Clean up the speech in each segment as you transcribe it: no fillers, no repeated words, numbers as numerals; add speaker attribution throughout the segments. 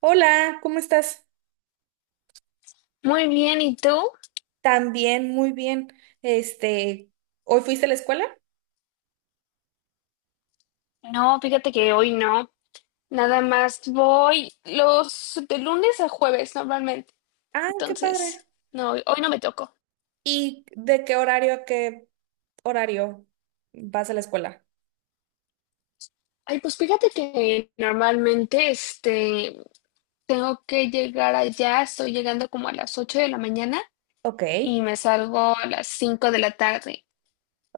Speaker 1: Hola, ¿cómo estás?
Speaker 2: Muy bien, ¿y tú?
Speaker 1: También, muy bien. Este, ¿hoy fuiste a la escuela?
Speaker 2: No, fíjate que hoy no. Nada más voy los de lunes a jueves normalmente.
Speaker 1: Ah, qué padre.
Speaker 2: Entonces, no, hoy no me tocó.
Speaker 1: ¿Y de qué horario a qué horario vas a la escuela?
Speaker 2: Ay, pues fíjate que normalmente tengo que llegar allá, estoy llegando como a las 8 de la mañana
Speaker 1: Ok.
Speaker 2: y me salgo a las 5 de la tarde.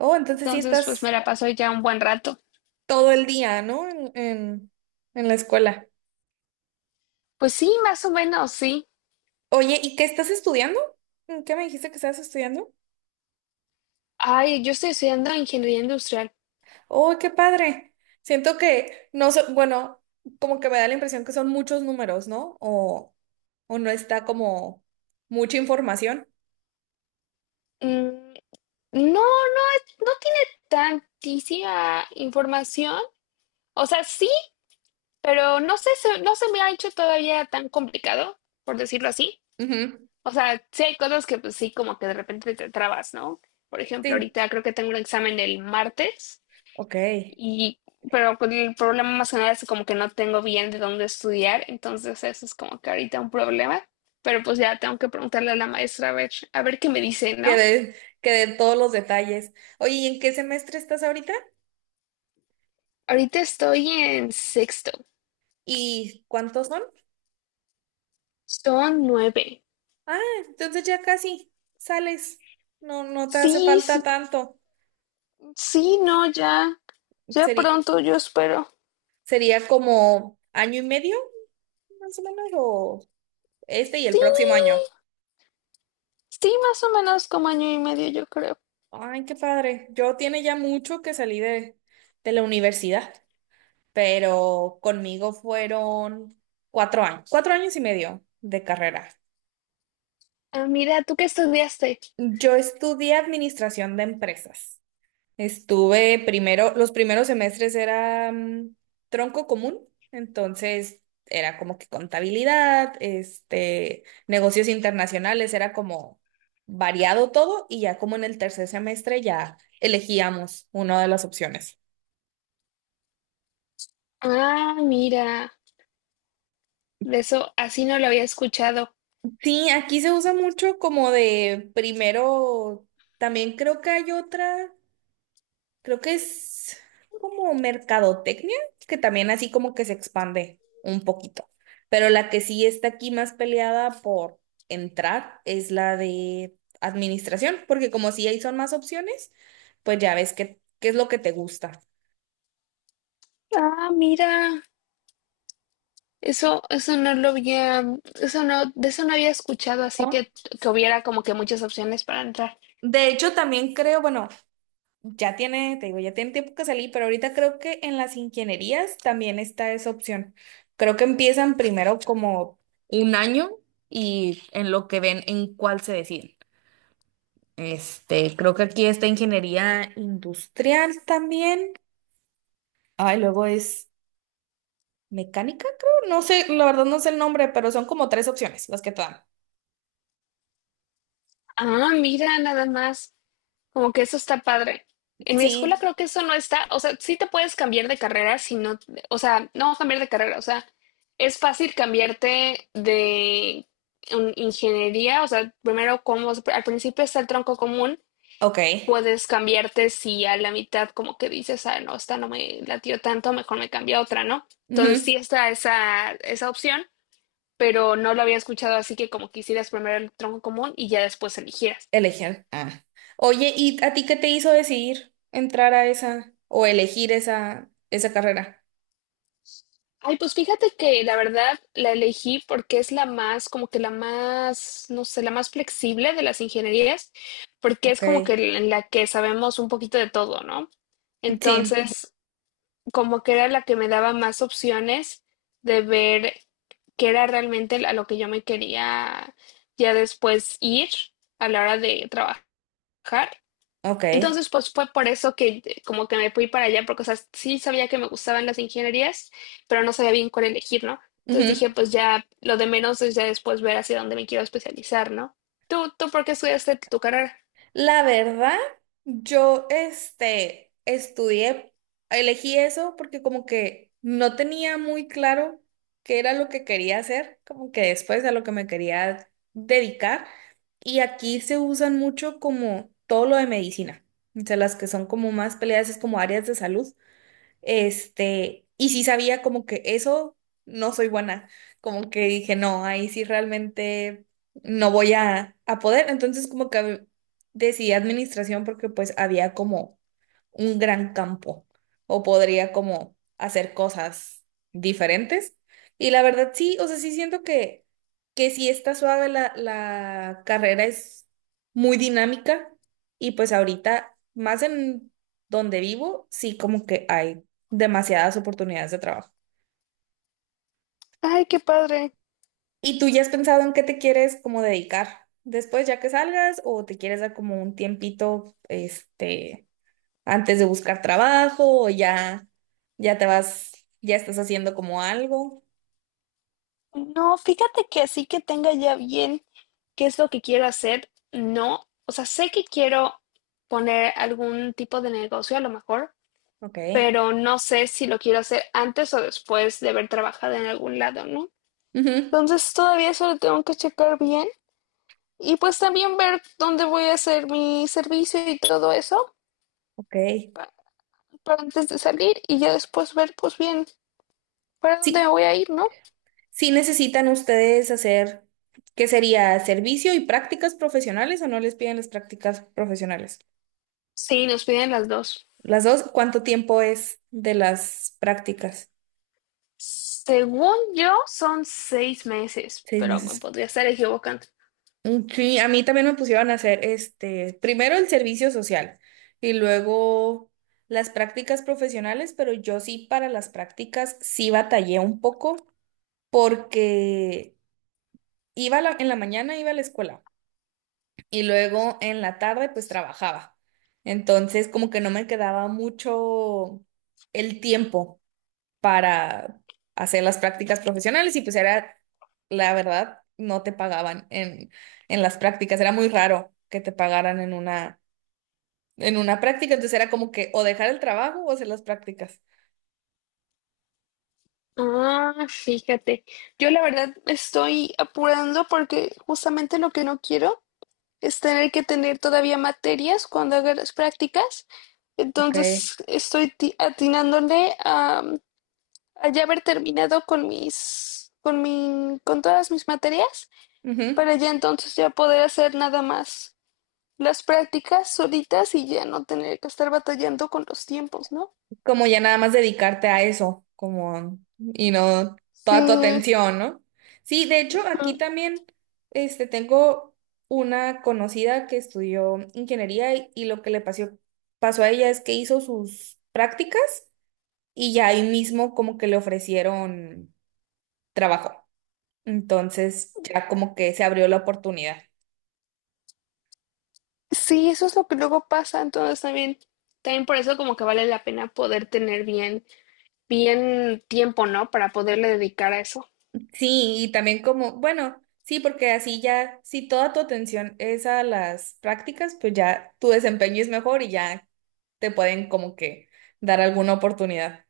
Speaker 1: Oh, entonces sí
Speaker 2: Entonces, pues me
Speaker 1: estás
Speaker 2: la paso ya un buen rato.
Speaker 1: todo el día, ¿no? En la escuela.
Speaker 2: Pues sí, más o menos, sí.
Speaker 1: Oye, ¿y qué estás estudiando? ¿Qué me dijiste que estabas estudiando?
Speaker 2: Ay, yo estoy estudiando ingeniería industrial.
Speaker 1: Oh, qué padre. Siento que no so- bueno, como que me da la impresión que son muchos números, ¿no? O no está como mucha información.
Speaker 2: Mm, no, no, no tiene tantísima información. O sea, sí, pero no sé, no se me ha hecho todavía tan complicado, por decirlo así.
Speaker 1: Ujú,
Speaker 2: O sea, sí hay cosas que pues sí, como que de repente te trabas, ¿no? Por ejemplo,
Speaker 1: sí,
Speaker 2: ahorita creo que tengo un examen el martes
Speaker 1: ok.
Speaker 2: y, pero con el problema más que nada es como que no tengo bien de dónde estudiar, entonces eso es como que ahorita un problema. Pero pues ya tengo que preguntarle a la maestra a ver qué me dice, ¿no?
Speaker 1: Quedé, quedé en todos los detalles. Oye, ¿y en qué semestre estás ahorita?
Speaker 2: Ahorita estoy en sexto.
Speaker 1: ¿Y cuántos son?
Speaker 2: Son nueve.
Speaker 1: Ah, entonces ya casi sales. No, no te hace
Speaker 2: Sí,
Speaker 1: falta tanto.
Speaker 2: sí, no, ya, ya
Speaker 1: Sería,
Speaker 2: pronto, yo espero.
Speaker 1: sería como año y medio, más o menos, o este y el
Speaker 2: Sí,
Speaker 1: próximo año.
Speaker 2: sí, más o menos como año y medio, yo creo.
Speaker 1: Ay, qué padre. Yo tiene ya mucho que salí de la universidad, pero conmigo fueron 4 años, 4 años y medio de carrera.
Speaker 2: Ah, mira, ¿tú qué estudiaste?
Speaker 1: Yo estudié administración de empresas. Estuve primero, los primeros semestres era tronco común, entonces era como que contabilidad, este, negocios internacionales, era como variado todo y ya como en el tercer semestre ya elegíamos una de las opciones.
Speaker 2: Ah, mira, de eso así no lo había escuchado.
Speaker 1: Sí, aquí se usa mucho como de primero, también creo que hay otra. Creo que es como mercadotecnia, que también así como que se expande un poquito. Pero la que sí está aquí más peleada por entrar es la de administración, porque como sí ahí son más opciones, pues ya ves qué es lo que te gusta,
Speaker 2: Ah, mira, eso no lo había, eso no, de eso no había escuchado, así
Speaker 1: ¿no?
Speaker 2: que hubiera como que muchas opciones para entrar.
Speaker 1: De hecho, también creo, bueno, ya tiene, te digo, ya tiene tiempo que salí, pero ahorita creo que en las ingenierías también está esa opción. Creo que empiezan primero como un año y en lo que ven en cuál se deciden. Este, creo que aquí está ingeniería industrial también. Ay, luego es mecánica, creo. No sé, la verdad no sé el nombre, pero son como tres opciones las que te dan.
Speaker 2: Ah, mira, nada más. Como que eso está padre. En mi escuela
Speaker 1: Sí,
Speaker 2: creo que eso no está, o sea, sí te puedes cambiar de carrera si no, o sea, no cambiar de carrera, o sea, es fácil cambiarte de ingeniería, o sea, primero como al principio está el tronco común,
Speaker 1: ok.
Speaker 2: puedes cambiarte si a la mitad como que dices, ah, no, esta no me latió tanto, mejor me cambio a otra, ¿no? Entonces
Speaker 1: Ujú.
Speaker 2: sí está esa, esa opción, pero no lo había escuchado así que como que hicieras primero el tronco común y ya después eligieras.
Speaker 1: Elegir. Ah. Oye, ¿y a ti qué te hizo decidir entrar a esa o elegir esa carrera?
Speaker 2: Ay, pues fíjate que la verdad la elegí porque es la más, como que la más, no sé, la más flexible de las ingenierías, porque es
Speaker 1: Ok.
Speaker 2: como que en la que sabemos un poquito de todo, ¿no?
Speaker 1: Sí,
Speaker 2: Entonces, como que era la que me daba más opciones de ver qué era realmente a lo que yo me quería ya después ir a la hora de trabajar.
Speaker 1: ok.
Speaker 2: Entonces, pues fue por eso que como que me fui para allá, porque, o sea, sí sabía que me gustaban las ingenierías, pero no sabía bien cuál elegir, ¿no? Entonces dije, pues ya lo de menos es ya después ver hacia dónde me quiero especializar, ¿no? ¿Tú por qué estudiaste tu carrera?
Speaker 1: La verdad, yo este, estudié, elegí eso porque como que no tenía muy claro qué era lo que quería hacer, como que después a lo que me quería dedicar. Y aquí se usan mucho como todo lo de medicina, o sea, las que son como más peleadas es como áreas de salud. Este, y sí sabía como que eso no soy buena, como que dije, no, ahí sí realmente no voy a poder. Entonces como que decidí administración porque pues había como un gran campo o podría como hacer cosas diferentes. Y la verdad sí, o sea, sí siento que sí está suave la carrera, es muy dinámica y pues ahorita más en donde vivo, sí como que hay demasiadas oportunidades de trabajo.
Speaker 2: Ay, qué padre.
Speaker 1: ¿Y tú ya has pensado en qué te quieres como dedicar después ya que salgas o te quieres dar como un tiempito este antes de buscar trabajo o ya ya te vas ya estás haciendo como algo?
Speaker 2: No, fíjate que así que tenga ya bien ¿Qué es lo que quiero hacer? No, o sea, sé que quiero poner algún tipo de negocio a lo mejor,
Speaker 1: Ok.
Speaker 2: pero no sé si lo quiero hacer antes o después de haber trabajado en algún lado, ¿no?
Speaker 1: Ujú,
Speaker 2: Entonces todavía eso lo tengo que checar bien y pues también ver dónde voy a hacer mi servicio y todo eso
Speaker 1: ok.
Speaker 2: pa- para, antes de salir y ya después ver pues bien para dónde me
Speaker 1: Sí,
Speaker 2: voy a ir, ¿no?
Speaker 1: sí necesitan ustedes hacer, ¿qué sería servicio y prácticas profesionales o no les piden las prácticas profesionales?
Speaker 2: Sí, nos piden las dos.
Speaker 1: Las dos, ¿cuánto tiempo es de las prácticas?
Speaker 2: Según yo son 6 meses,
Speaker 1: Seis
Speaker 2: pero me
Speaker 1: meses.
Speaker 2: podría estar equivocando.
Speaker 1: Mm, sí, a mí también me pusieron a hacer este, primero el servicio social y luego las prácticas profesionales, pero yo sí para las prácticas sí batallé un poco porque iba en la mañana iba a la escuela y luego en la tarde pues trabajaba. Entonces como que no me quedaba mucho el tiempo para hacer las prácticas profesionales y pues era, la verdad, no te pagaban en las prácticas, era muy raro que te pagaran en una práctica, entonces era como que o dejar el trabajo o hacer las prácticas.
Speaker 2: Ah, fíjate, yo la verdad me estoy apurando porque justamente lo que no quiero es tener que tener todavía materias cuando haga las prácticas.
Speaker 1: Ok.
Speaker 2: Entonces estoy atinándole a ya haber terminado con todas mis materias,
Speaker 1: Ujú.
Speaker 2: para ya entonces ya poder hacer nada más las prácticas solitas y ya no tener que estar batallando con los tiempos, ¿no?
Speaker 1: Como ya nada más dedicarte a eso, como, y no
Speaker 2: Sí,
Speaker 1: toda tu atención, ¿no? Sí, de hecho, aquí también, este, tengo una conocida que estudió ingeniería y lo que le pasó, pasó a ella es que hizo sus prácticas y ya ahí mismo como que le ofrecieron trabajo. Entonces ya como que se abrió la oportunidad.
Speaker 2: sí, eso es lo que luego pasa. Entonces también por eso como que vale la pena poder tener bien, bien tiempo, ¿no? Para poderle dedicar a eso.
Speaker 1: Sí, y también como, bueno, sí, porque así ya, si toda tu atención es a las prácticas, pues ya tu desempeño es mejor y ya te pueden como que dar alguna oportunidad.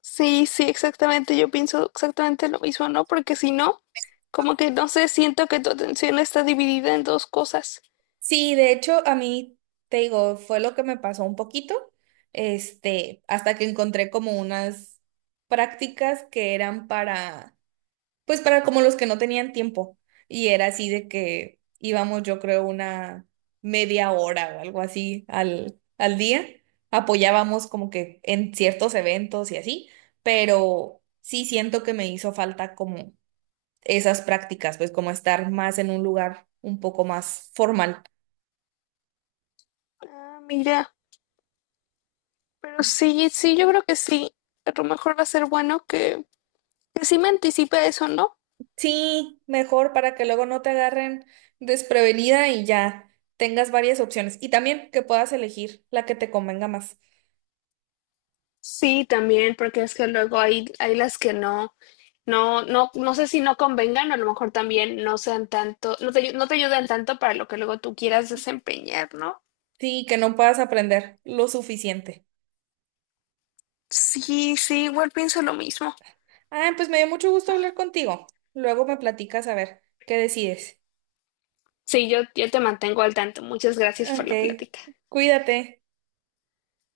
Speaker 2: Sí, sí, exactamente. Yo pienso exactamente lo mismo, ¿no? Porque si no, como que no sé, siento que tu atención está dividida en dos cosas.
Speaker 1: Sí, de hecho, a mí, te digo, fue lo que me pasó un poquito, este, hasta que encontré como unas prácticas que eran para pues para como los que no tenían tiempo. Y era así de que íbamos, yo creo, una media hora o algo así al día. Apoyábamos como que en ciertos eventos y así, pero sí siento que me hizo falta como esas prácticas, pues como estar más en un lugar un poco más formal.
Speaker 2: Ah, mira, pero sí, sí, yo creo que sí. A lo mejor va a ser bueno que sí me anticipe a eso, ¿no?
Speaker 1: Sí, mejor para que luego no te agarren desprevenida y ya tengas varias opciones. Y también que puedas elegir la que te convenga más.
Speaker 2: Sí, también, porque es que luego hay las que no, no, no, no sé si no convengan, o a lo mejor también no sean tanto, no te ayudan tanto para lo que luego tú quieras desempeñar, ¿no?
Speaker 1: Sí, que no puedas aprender lo suficiente.
Speaker 2: Sí, sí, igual pienso lo mismo.
Speaker 1: Ah, pues me dio mucho gusto hablar contigo. Luego me platicas a ver qué decides.
Speaker 2: Sí, yo te mantengo al tanto. Muchas gracias por la
Speaker 1: Ok,
Speaker 2: plática.
Speaker 1: cuídate.